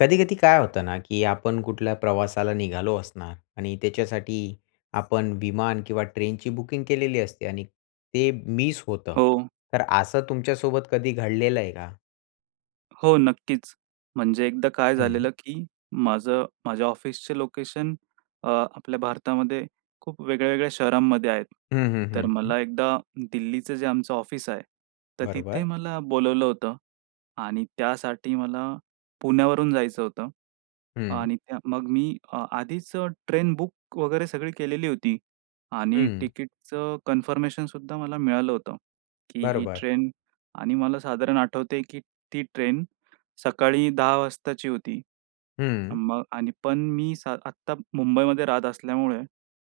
कधी-कधी काय होतं ना की आपण कुठल्या प्रवासाला निघालो असणार आणि त्याच्यासाठी आपण विमान किंवा ट्रेनची बुकिंग केलेली असते आणि ते मिस होतं. हो. तर असं तुमच्यासोबत कधी घडलेलं आहे का? हो. नक्कीच. म्हणजे एकदा काय हं. झालेलं की, माझं माझ्या ऑफिसचे लोकेशन अ, आपल्या भारतामध्ये खूप वेगळ्या-वेगळ्या शहरांमध्ये आहेत. हं, हं, तर हं, हं. मला एकदा दिल्लीचं जे आमचं ऑफिस आहे, तर तिथे बरोबर. मला बोलावलं होतं. आणि त्यासाठी मला पुण्यावरून जायचं होतं. हं. आणि त्या मग मी अ, आधीच अ, ट्रेन बुक वगैरे सगळी केलेली होती. आणि हं. तिकीटच कन्फर्मेशन सुद्धा मला मिळालं होतं. की ही बरोबर. ट्रेन आणि मला साधारण आठवतंय की ती ट्रेन सकाळी 10 वाजताची होती. हं. मग आणि पण मी स आत्ता मुंबईमध्ये राहत असल्यामुळे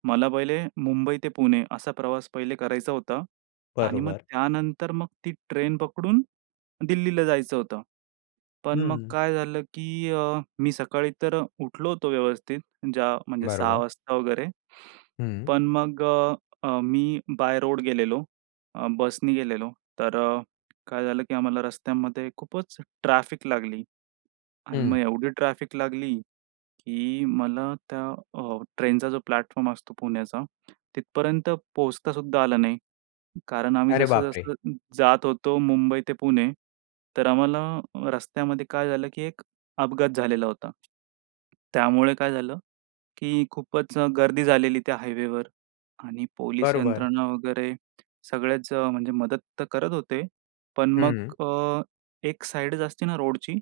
मला पहिले मुंबई ते पुणे असा प्रवास पहिले करायचा होता. आणि मग बरोबर. त्यानंतर मग ती ट्रेन पकडून दिल्लीला जायचं होतं. पण मग हं. काय झालं की, अ, मी सकाळी तर उठलो होतो व्यवस्थित. ज्या म्हणजे 6 बरोबर. वाजता वगैरे. हं. पण मग अ, अ, मी बाय रोड गेलेलो. अ, बसनी गेलेलो, तर अ, काय झालं? की आम्हाला रस्त्यामध्ये खूपच ट्रॅफिक लागली. आणि हं. मग एवढी ट्रॅफिक लागली की मला त्या अ, ट्रेनचा जो प्लॅटफॉर्म असतो पुण्याचा तिथपर्यंत पोहोचता सुद्धा आलं नाही. कारण आम्ही अरे, बापरे! जसं-जसं जात होतो मुंबई ते पुणे. तर आम्हाला रस्त्यामध्ये काय झालं? की एक अपघात झालेला होता. त्यामुळे काय झालं की खूपच अ, गर्दी झालेली त्या हायवेवर आणि पोलीस बरोबर. यंत्रणा वगैरे सगळेच म्हणजे मदत तर करत होते. पण मग हं. अ, एक साइडच असते ना रोडची,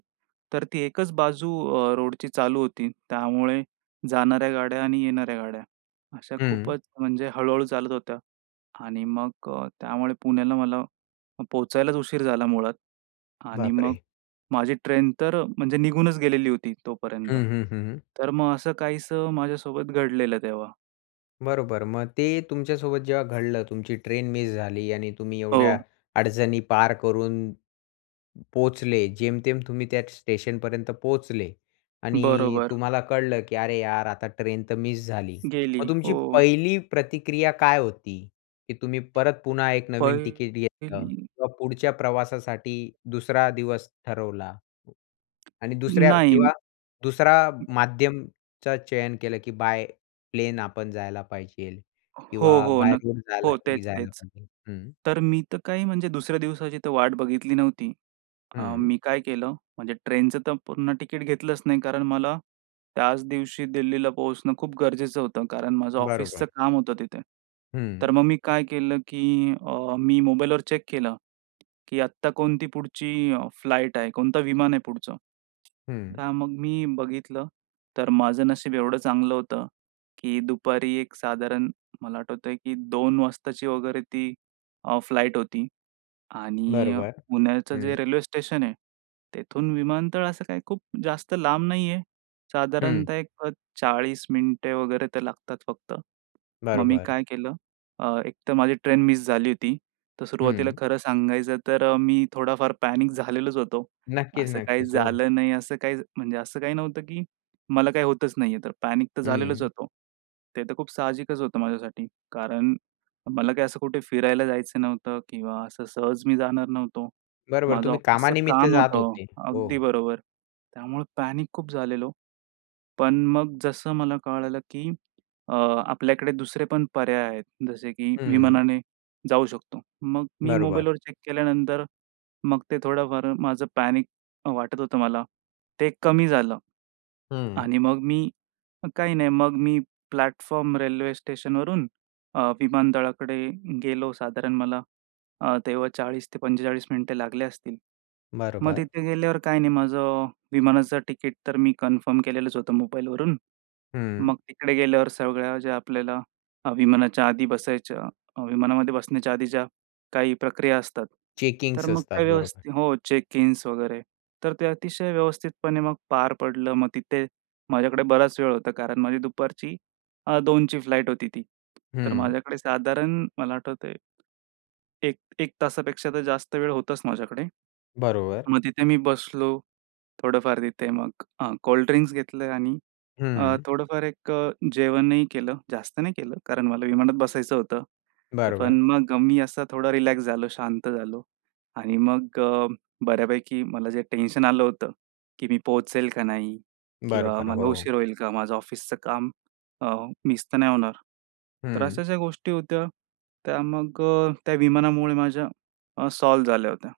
तर ती एकच बाजू अ, रोडची चालू होती. त्यामुळे जाणाऱ्या गाड्या आणि येणाऱ्या गाड्या अशा हं. खूपच म्हणजे हळू-हळू चालत होत्या. आणि मग अ, त्यामुळे पुण्याला मला अ, पोहचायलाच उशीर झाला मुळात. आणि मग बापरे! माझी ट्रेन तर म्हणजे निघूनच गेलेली होती हं, तोपर्यंत. हं, हं, हं. तर मग असं काहीसं माझ्यासोबत घडलेलं तेव्हा. बरोबर. मग ते तुमच्यासोबत जेव्हा घडलं. तुमची ट्रेन मिस झाली आणि तुम्ही एवढ्या हो. अडचणी पार करून पोहोचले. जेमतेम तुम्ही त्या स्टेशनपर्यंत पोहोचले आणि बरोबर. तुम्हाला कळलं की अरे यार! आता ट्रेन तर मिस झाली. गेली, मग तुमची हो. पहिली प्रतिक्रिया काय होती? की तुम्ही परत पुन्हा एक नवीन टिकेट घेतलं? पहिली किंवा पुढच्या प्रवासासाठी दुसरा दिवस ठरवला आणि दुसऱ्या नाही. किंवा दुसरा माध्यमचं चयन केलं की बाय प्लेन आपण जायला पाहिजे हो, किंवा हो, बाय नक रोड जायला हो, तेच, जायला तेच. पाहिजे हं. तर मी तर काही म्हणजे दुसऱ्या दिवसाची वाट बघितली नव्हती. अ, हं. मी काय केलं? म्हणजे ट्रेनचं तर पूर्ण तिकीट घेतलंच नाही कारण मला त्याच दिवशी दिल्लीला पोहोचणं खूप गरजेचं होतं कारण माझं बरोबर. ऑफिसचं काम होतं तिथे. हं. तर मग मी काय केलं की अ, मी मोबाईलवर चेक केलं की आत्ता कोणती पुढची फ्लाइट आहे? कोणतं विमान आहे पुढचं? हं. तर मग मी बघितलं तर माझं नशीब एवढं चांगलं होतं की दुपारी एक साधारण मला आठवतंय की 2 वाजताची वगैरे ती अ, फ्लाइट होती आणि बरोबर, पुण्याचं हं. जे रेल्वे स्टेशन आहे, तेथून विमानतळ असं काही खूप जास्त लांब नाही आहे. हं. साधारणतः एक अ, 40 मिनिटे वगैरे ते लागतात फक्त. मग मी बरोबर. काय केलं? अ, एकतर माझी ट्रेन मिस झाली होती. तर सुरुवातीला हं. खरं सांगायचं, तर मी थोडाफार पॅनिक झालेलोच होतो. नक्कीच, असं काही नक्कीच, हो. झालं नाही असं काही म्हणजे असं काही नव्हतं की मला काही होतच नाही आहे तर पॅनिक तर झालेलंच हं. होतो. ते तर खूप साहजिकच होतं माझ्यासाठी. कारण मला काही असं कुठे फिरायला जायचं नव्हतं किंवा असं सहज मी जाणार नव्हतो. बरोबर माझं तुम्ही ऑफिसचं कामानिमित्त काम जात होतं. होते? अगदी हो. बरोबर, त्यामुळे पॅनिक खूप झालेलो. पण मग जसं मला कळालं की, अ, आपल्याकडे दुसरे पण पर्याय आहेत. जसे की हं. विमानाने जाऊ शकतो. मग मी बरोबर. मोबाईलवर चेक केल्यानंतर मग ते थोडंफार माझं पॅनिक वाटत होतं मला, ते कमी झालं हं. आणि मग मी, काही नाही मग मी प्लॅटफॉर्म रेल्वे स्टेशनवरून अ, विमानतळाकडे गेलो साधारण मला अ, तेव्हा 40-45 मिनिटे लागले असतील. मग बरोबर. तिथे गेल्यावर काही नाही माझं अ, विमानाचं तिकीट तर मी कन्फर्म केलेलंच होतं मोबाईलवरून. हं. मग तिकडे गेल्यावर सगळ्या ज्या आपल्याला विमानाच्या आधी बसायच्या अ, विमानामध्ये बसण्याच्या आधी ज्या काही प्रक्रिया असतात. तर चेकिंग्स मग असतात, काय बरोबर. व्यवस्थित हो, चेकइन्स वगैरे. तर ते अतिशय व्यवस्थितपणे मग पार पडलं. मग तिथे माझ्याकडे बराच वेळ होता कारण माझी दुपारची अ, 2ची फ्लाइट होती ती. तर हं. माझ्याकडे साधारण मला आठवतंय. 1 1 तासापेक्षा तर जास्त वेळ होताच माझ्याकडे. बरोबर. मग तिथे मी बसलो. थोडंफार तिथे मग अ, कोल्ड ड्रिंक्स घेतले आणि अ, हं. थोडंफार एक अ, जेवणही केलं. जास्त नाही केलं कारण मला विमानात बसायचं होतं. तर बरोबर. पण मग मी असा थोडा रिलॅक्स झालो, शांत झालो आणि मग बऱ्यापैकी मला जे टेन्शन आलं होतं की मी पोहोचेल का नाही? किंवा बरोबर, मला हो. उशीर होईल का? माझं ऑफिसचं काम अ, मिस तर नाही होणार? तर हं. अशाशा गोष्टी होत्या त्या मग अ, त्या विमानामुळे माझ्या अ, सॉल्व्ह झाल्या होत्या.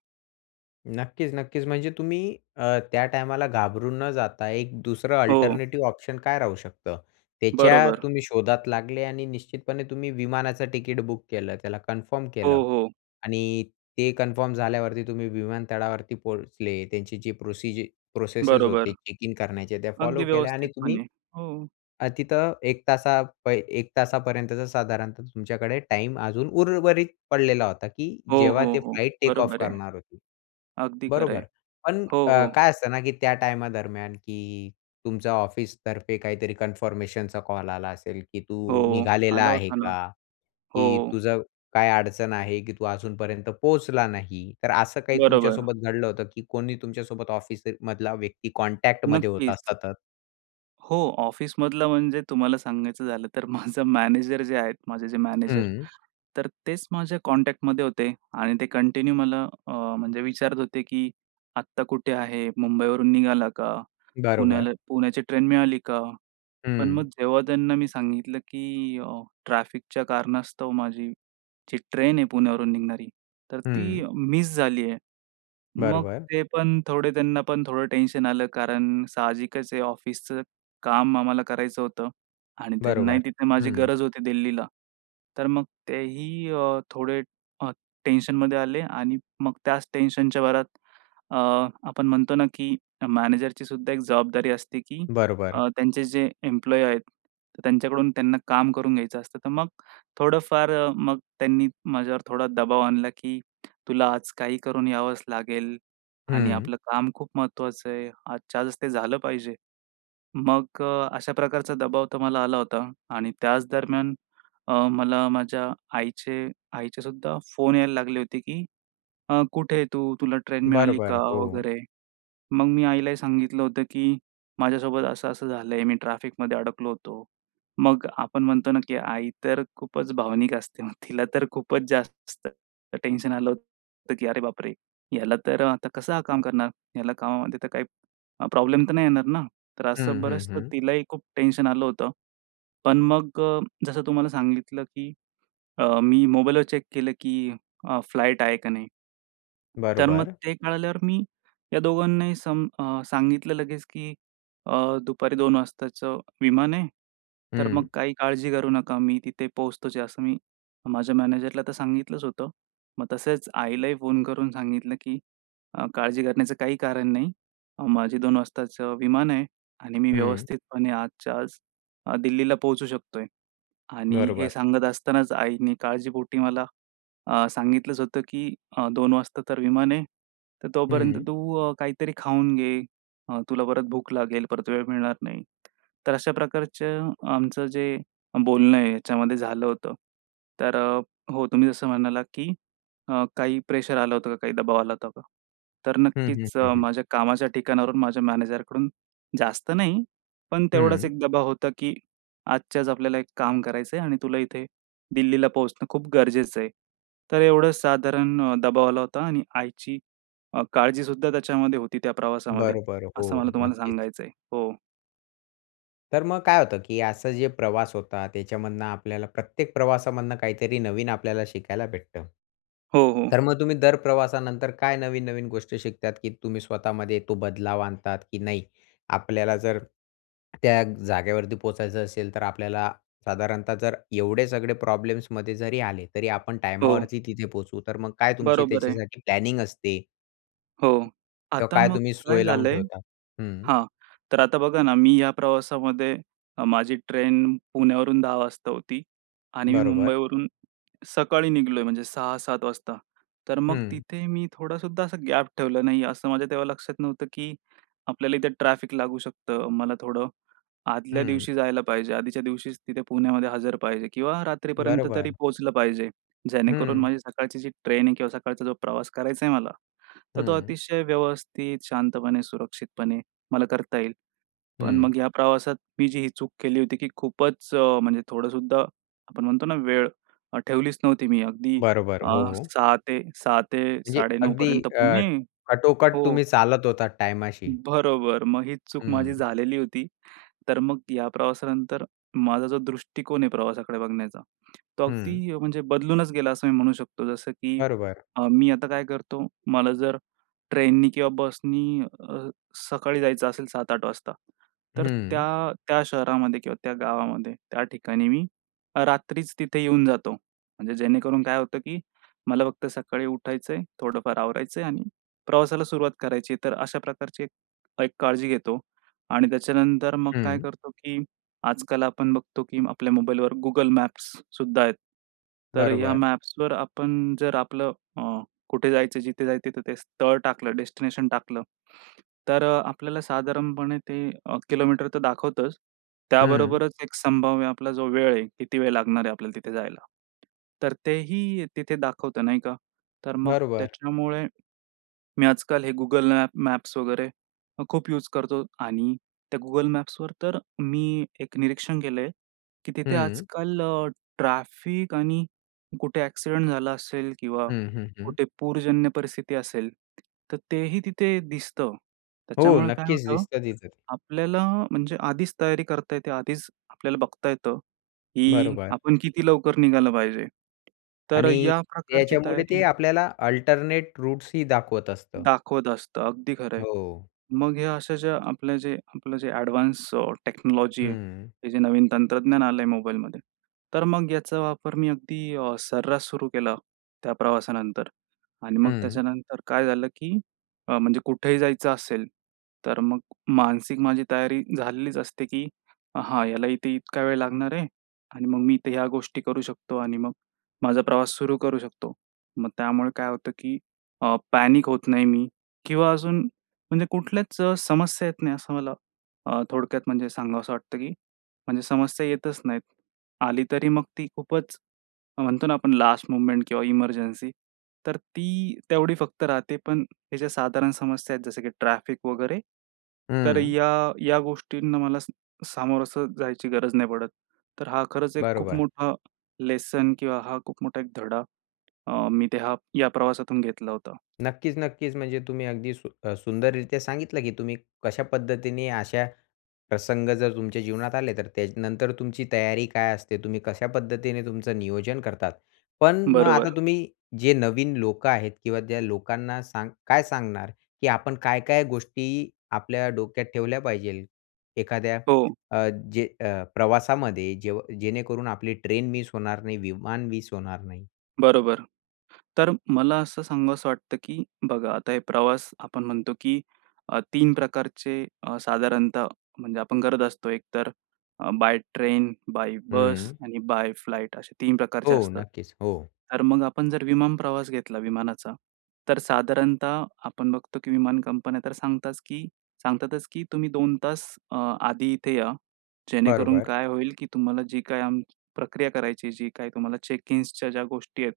नक्कीच, नक्कीच. म्हणजे तुम्ही अ, त्या टायमाला घाबरून न जाता एक दुसरं हो. अल्टरनेटिव्ह ऑप्शन काय राहू शकतं. त्याच्या बरोबर. तुम्ही शोधात लागले आणि निश्चितपणे तुम्ही विमानाचं तिकीट बुक केलं त्याला कन्फर्म हो, केलं. हो. आणि ते कन्फर्म झाल्यावरती तुम्ही विमानतळावरती पोहोचले त्यांची जी प्रोसीज प्रोसेसेस बरोबर. होते चेक इन करण्याच्या त्या फॉलो अगदी केल्या आणि तुम्ही, व्यवस्थितपणे. हो. अ, तिथं 1 तासा पहि 1 तासापर्यंतचा साधारणतः तुमच्याकडे टाईम अजून उर्वरित पडलेला होता, की हो, जेव्हा हो, ते हो. फ्लाइट टेक ऑफ बरोबर आहे. करणार होते. अगदी खरं आहे. बरोबर. पण हो, अ, हो. काय असतं ना, की त्या टाईमादरम्यान, की तुमच्या ऑफिसतर्फे काहीतरी कन्फर्मेशनचा कॉल आला असेल, की "तू हो. निघालेला आला आहे होता ना. का? हो. की तुझं काय अडचण आहे, की तू अजूनपर्यंत पोहोचला नाही." तर असं काही बरोबर. तुमच्यासोबत घडलं होतं, की कोणी तुमच्यासोबत ऑफिसमधला व्यक्ती कॉन्टॅक्टमध्ये होता नक्कीच. सतत. हो. ऑफिसमधलं म्हणजे तुम्हाला सांगायचं झालं, तर माझं मॅनेजर जे आहेत माझे जे मॅनेजर, हं. तर तेच माझ्या कॉन्टॅक्टमध्ये होते आणि ते कंटिन्यू मला अ, म्हणजे विचारत होते, की "आत्ता कुठे आहे? मुंबईवरून निघाला का? बरोबर. पुण्याला पुण्याची ट्रेन मिळाली का?" पण मग हं. जेव्हा त्यांना मी सांगितलं, की अ, ट्रॅफिकच्या कारणास्तव माझी जी ट्रेन आहे पुण्यावरून निघणारी तर ती हं. मिस झाली आहे. मग बरोबर. ते पण थोडे त्यांना पण थोडं टेन्शन आलं कारण साहजिकच आहे, ऑफिसचं काम आम्हाला करायचं होतं. आणि त्यांनाही बरोबर. तिथे माझी हं. गरज होती दिल्लीला. तर मग तेही अ, थोडे अ, टेन्शनमध्ये आले आणि मग त्याच टेन्शनच्या भरात अ, आपण म्हणतो ना, की मॅनेजरची सुद्धा एक जबाबदारी असते, की बरोबर. अ, त्यांचे जे एम्प्लॉयी आहेत त्यांच्याकडून त्यांना काम करून घ्यायचं असतं, तर मग थोडंफार अ, मग त्यांनी माझ्यावर थोडा दबाव आणला, की "तुला आज काही करून यावंच लागेल आणि हं. आपलं काम खूप महत्त्वाचं आहे. आजच्या आजच ते झालं पाहिजे." मग अ, अशा प्रकारचा दबाव तर मला आला होता. आणि त्याचदरम्यान अ, मला माझ्या आईचे आईचे सुद्धा फोन यायला लागले होते, की अ, "कुठे तू? तुला ट्रेन बरं, मिळाली का बरं. हो. वगैरे?" मग मी आईलाही सांगितलं होतं, की "माझ्यासोबत असं-असं झालंय, मी ट्रॅफिकमध्ये अडकलो होतो." मग आपण म्हणतो ना, की आई तर खूपच भावनिक असते तिला तर खूपच जास्त तर टेन्शन आलं होतं, की अरे बापरे! ह्याला तर आता कसं काम करणार? ह्याला कामामध्ये तर काही प्रॉब्लेम तर नाही येणार ना. तर असं हं, हं, बरंच हं. तिलाही खूप टेन्शन आलं होतं. पण मग अ, जसं तुम्हाला सांगितलं, की अ, मी मोबाईलवर चेक केलं, की अ, फ्लाइट आहे का नाही. तर मग बरोबर. ते कळाल्यावर मी या दोघांनाही सम अ, सांगितलं लगेच, की "अ, दुपारी 2 वाजताचं विमान आहे, तर मग हं. काही काळजी करू नका, मी तिथे पोहोचतोच" असं मी माझ्या मॅनेजरला तर सांगितलंच होतं. मग तसेच आईलाही फोन करून सांगितलं, की "अ, काळजी करण्याचं काही कारण नाही. माझी 2 वाजताचं विमान आहे आणि मी हं. व्यवस्थितपणे आजच्या आज अ, दिल्लीला पोहोचू शकतोय." आणि हे बरोबर. सांगत असतानाच आईनी काळजीपोटी मला, अ, सांगितलंच होतं, की "अ, 2 वाजता तर विमान आहे. तर तोपर्यंत हं. तू अ, काहीतरी खाऊन घे. अ, तुला परत भूक लागेल, परत वेळ मिळणार नाही." तर अशा प्रकारचं आमचं जे बोलणं आहे ह्याच्यामध्ये झालं होतं. तर अ, हो तुम्ही जसं म्हणालात, की अ, काही प्रेशर आलं होतं का? काही दबाव आला होता का? तर हं, हं, नक्कीच हं, हं. माझ्या कामाच्या ठिकाणावरून माझ्या मॅनेजरकडून जास्त नाही. पण तेवढाच हं. एक दबाव होता, की आजच्याच आपल्याला एक काम करायचंय आणि तुला इथे दिल्लीला पोहोचणं खूप गरजेचं आहे. तर एवढं साधारण अ, दबाव आला होता आणि आईची अ, काळजी सुद्धा त्याच्यामध्ये होती त्या प्रवासामध्ये बरोबर, असं हो, मला तुम्हाला नक्कीच. सांगायचं आहे. हो. तर मग काय होतं की असं, जे प्रवास होता त्याच्यामधनं आपल्याला प्रत्येक प्रवासामधनं काहीतरी नवीन आपल्याला शिकायला भेटतं. हो, हो. तर मग तुम्ही दर प्रवासानंतर काय नवीन-नवीन गोष्टी शिकता, की तुम्ही स्वतःमध्ये तो बदलाव आणता की नाही? आपल्याला जर त्या जागेवरती पोहोचायचं असेल, तर आपल्याला साधारणतः जर एवढे सगळे प्रॉब्लेम्समध्ये जरी आले, तरी आपण हो. टायमावरती तिथे पोहोचू. तर मग काय तुमची बरोबर आहे. त्याच्यासाठी प्लॅनिंग असते? हो, किंवा आता काय मग तुम्ही काय सोय लावून झालंय ठेवता हं. हां. तर आता बघा ना, मी या प्रवासामध्ये माझी ट्रेन पुण्यावरून 10 वाजता होती. आणि मी बरोबर. मुंबईवरून सकाळी निघालोय म्हणजे 6-7 वाजता. तर मग हं. तिथे मी थोडा सुद्धा असा गॅप ठेवला नाही असं माझ्या तेव्हा लक्षात नव्हतं की आपल्याला इथे ट्रॅफिक लागू शकतं. मला थोडं आदल्या हं. दिवशी जायला पाहिजे. आधीच्या दिवशीच तिथे पुण्यामध्ये हजर पाहिजे किंवा रात्रीपर्यंत तरी बरोबर. पोहोचलं पाहिजे. जेणेकरून हं. माझी सकाळची जी ट्रेन आहे किंवा सकाळचा जो प्रवास करायचाय मला तर तो हं. अतिशय व्यवस्थित, शांतपणे, सुरक्षितपणे मला करता येईल. पण हं. मग या प्रवासात मी जी ही चूक केली होती, की खूपच म्हणजे थोडं सुद्धा आपण म्हणतो ना वेळ ठेवलीच नव्हती मी. अगदी बरोबर, अ, हो, हो. 6 6 ते म्हणजे 9:30 अगदी पर्यंत अ, पुणे कटोकट हो. तुम्ही चालत होता टायमाशी? बरोबर मग ही चूक माझी हं. झालेली होती. तर मग या प्रवासानंतर माझा जो दृष्टिकोन आहे प्रवासाकडे बघण्याचा तो हं. अगदी म्हणजे बदलूनच गेला, असं मी म्हणू शकतो. जसं की बरोबर. अ, मी आता काय करतो मला जर ट्रेननी किंवा बसनी अ, सकाळी जायचं असेल 7-8 वाजता तर हं. त्या, त्या शहरामध्ये किंवा त्या गावामध्ये त्या ठिकाणी मी रात्रीच तिथे येऊन जातो. म्हणजे जेणेकरून काय होतं की मला फक्त सकाळी उठायचंय, थोडंफार आवरायचंय आणि प्रवासाला सुरुवात करायची आहे तर अशा प्रकारची काळजी घेतो. आणि त्याच्यानंतर मग काय हं. करतो, की आजकाल आपण बघतो, की आपल्या मोबाईलवर Google मॅप्स सुद्धा आहेत. तर या बरोबर. मॅप्सवर आपण जर आपलं अ, कुठे जायचं, जिथे जायचं, तिथं ते स्थळ टाकलं, डेस्टिनेशन टाकलं, तर आपल्याला साधारणपणे ते किलोमीटर तर दाखवतंच हं. त्याबरोबरच एक संभाव्य आपला जो वेळ आहे, किती वेळ लागणार आहे आपल्याला तिथे जायला. तर तेही तिथे दाखवत नाही का? तर मग बरोबर. त्याच्यामुळे मी आजकाल हे Google मॅप्स वगैरे खूप युज करतो आणि त्या Google मॅप्सवर तर मी एक निरीक्षण केलंय, की तिथे हं. आजकाल ट्रॅफिक आणि कुठे ॲक्सिडेंट झाला असेल किंवा हं, हं, हं. कुठे पूरजन्य परिस्थिती असेल तर तेही तिथे दिसतं. हो त्याच्यामुळे काय नक्कीच, होतं दिसतात [unintelligible] आपल्याला म्हणजे आधीच तयारी करता येते, आधीच आपल्याला बघता येतं की बरोबर. आपण किती लवकर निघालं पाहिजे. तर आणि या प्रकारची त्याच्यामुळे ते तयारी. आपल्याला अल्टरनेट रूट्स ही दाखवत असतं. दाखवत असतं. अगदी खरंय. हो. मग ह्या अशा जे आपलं जे आपलं जे ॲडव्हान्स्ड टेक्नॉलॉजी आहे. हं. हे जे नवीन तंत्रज्ञान आलंय मोबाईलमध्ये. तर मग याचा वापर मी अगदी अ, सर्रास सुरू केला त्या प्रवासानंतर. आणि मग हं. त्याच्यानंतर काय झालं की अ, म्हणजे कुठेही जायचं असेल. तर मग मानसिक माझी तयारी झालेलीच असते, की हा ह्याला इथे इतका वेळ लागणार आहे आणि मग मी इथे ह्या गोष्टी करू शकतो आणि मग माझा प्रवास सुरू करू शकतो. मग त्यामुळे काय होतं की अ, पॅनिक होत नाही मी किंवा अजून, म्हणजे कुठल्याच समस्या येत नाही असं मला अ, थोडक्यात म्हणजे सांगावंसं वाटतं की म्हणजे समस्या येतच नाहीत. आली तरी मग ती खूपच म्हणतो ना, आपण लास्ट मुव्हमेंट किंवा इमर्जन्सी तर ती तेवढी फक्त राहते. पण ह्याच्या साधारण समस्या आहेत जसं की ट्रॅफिक वगैरे, तर हं. या, या गोष्टींना मला समोर असं जायची गरज नाही पडत. तर हा खरंच एक खूप बरोबर. मोठा लेसन किंवा हा खूप मोठा एक धडा अ, मी या प्रवासातून घेतला होता. नक्कीच, नक्कीच, म्हणजे तुम्ही अगदी सु अ, सुंदररीत्या सांगितलं की तुम्ही कशा पद्धतीने असे प्रसंग जर तुमच्या जीवनात आले, तर त्यानंतर तुमची तयारी काय असते, तुम्ही कशा पद्धतीने तुमचं नियोजन करता. पण मग आता बरोबर. तुम्ही जे नवीन लोक आहेत किंवा त्या लोकांना सांग काय सांगणार की आपण काय-काय गोष्टी आपल्या डोक्यात ठेवल्या पाहिजेत एखाद्या हो. अ, जे प्रवासामध्ये, जेव्हा जेणेकरून आपली ट्रेन मिस होणार नाही, विमान मिस होणार नाही? बरोबर. तर मला असं सांगावंसं वाटतं की बघा आता हे प्रवास आपण म्हणतो की अ, 3 प्रकारचे अ, साधारणतः म्हणजे आपण करत असतो एक तर, बाय ट्रेन, बाय बस हं. आणि बाय फ्लाइट असे 3 प्रकारचे हो, असतात. नक्कीच हो. तर मग आपण जर विमान प्रवास घेतला विमानाचा. तर साधारणतः आपण बघतो, की विमान कंपन्या तर सांगतात की सांगतातच की तुम्ही 2 तास अ, आधी इथे या. जेणेकरून बरोबर. काय होईल की तुम्हाला जी काही आम, प्रक्रिया करायची जी काय तुम्हाला चेक इन्सच्या ज्या गोष्टी आहेत.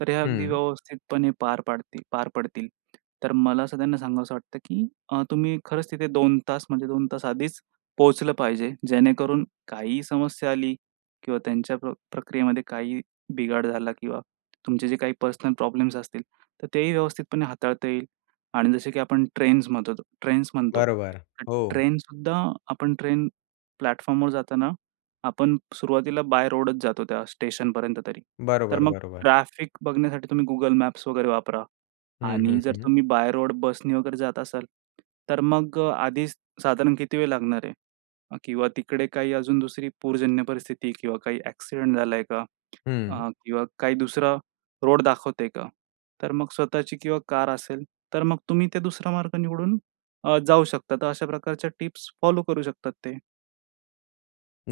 तर हे अगदी हं. व्यवस्थितपणे पार पाडतील, पार पडतील. तर मला असं त्यांना सांगावंसं वाटतं की अ, तुम्ही खरंच तिथे 2 तास म्हणजे 2 तास आधीच पोहोचलं पाहिजे. जेणेकरून काहीही समस्या आली किंवा त्यांच्या प् प्रक्रियेमध्ये काही बिघाड झाला किंवा तुमचे जे काही पर्सनल प्रॉब्लेम्स असतील, तर तेही व्यवस्थितपणे हाताळता येईल. आणि जसे की आपण ट्रेन्स म्हणतो ट्रेन्स म्हणतो. बरोबर, तर हो. ट्रेनसुद्धा आपण ट्रेन प्लॅटफॉर्मवर जाताना, आपण सुरुवातीला बाय रोडच जातो, त्या स्टेशनपर्यंत तरी. तर बरोबर, मग बरोबर. ट्रॅफिक बघण्यासाठी तुम्ही Google मॅप्स वगैरे वापरा. हं, हं, आणि जर हं. तुम्ही बाय रोड, बसने वगैरे जात असाल तर मग आधीच साधारण किती वेळ लागणार आहे? किंवा तिकडे काही अजून दुसरी पूरजन्य परिस्थिती किंवा काही ॲक्सिडेंट झालाय का? हं. अ, किंवा काही दुसरा रोड दाखवतेय का? तर मग स्वतःची किंवा कार असेल, तर मग तुम्ही ते दुसरा मार्ग निवडून अ, जाऊ शकता. तर अशा प्रकारच्या टिप्स फॉलो करू शकतात ते.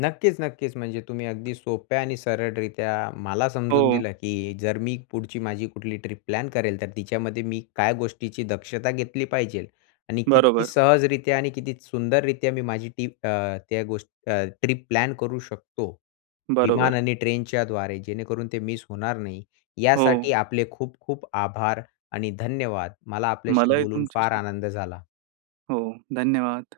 नक्कीच-नक्कीच. म्हणजे तुम्ही अगदी सोप्या आणि सरळरीत्या मला समजून हो. दिलं, की जर मी पुढची माझी कुठली ट्रिप प्लॅन करेल तर तिच्यामध्ये मी काय गोष्टीची दक्षता घेतली पाहिजेल. आणि किती बरोबर. सहजरीत्या आणि किती सुंदररीत्या माझी ती, अ, त्या गोष्टी, अ, ट्रिप प्लॅन करू शकतो. विमान बरोबर. आणि ट्रेनच्या द्वारे जेणेकरून ते मिस होणार नाही. हो. यासाठी आपले खूप-खूप आभार. आणि धन्यवाद. मला आपल्याशी मलाही बोलून फार तुमच्याशी आनंद झाला. हो. धन्यवाद.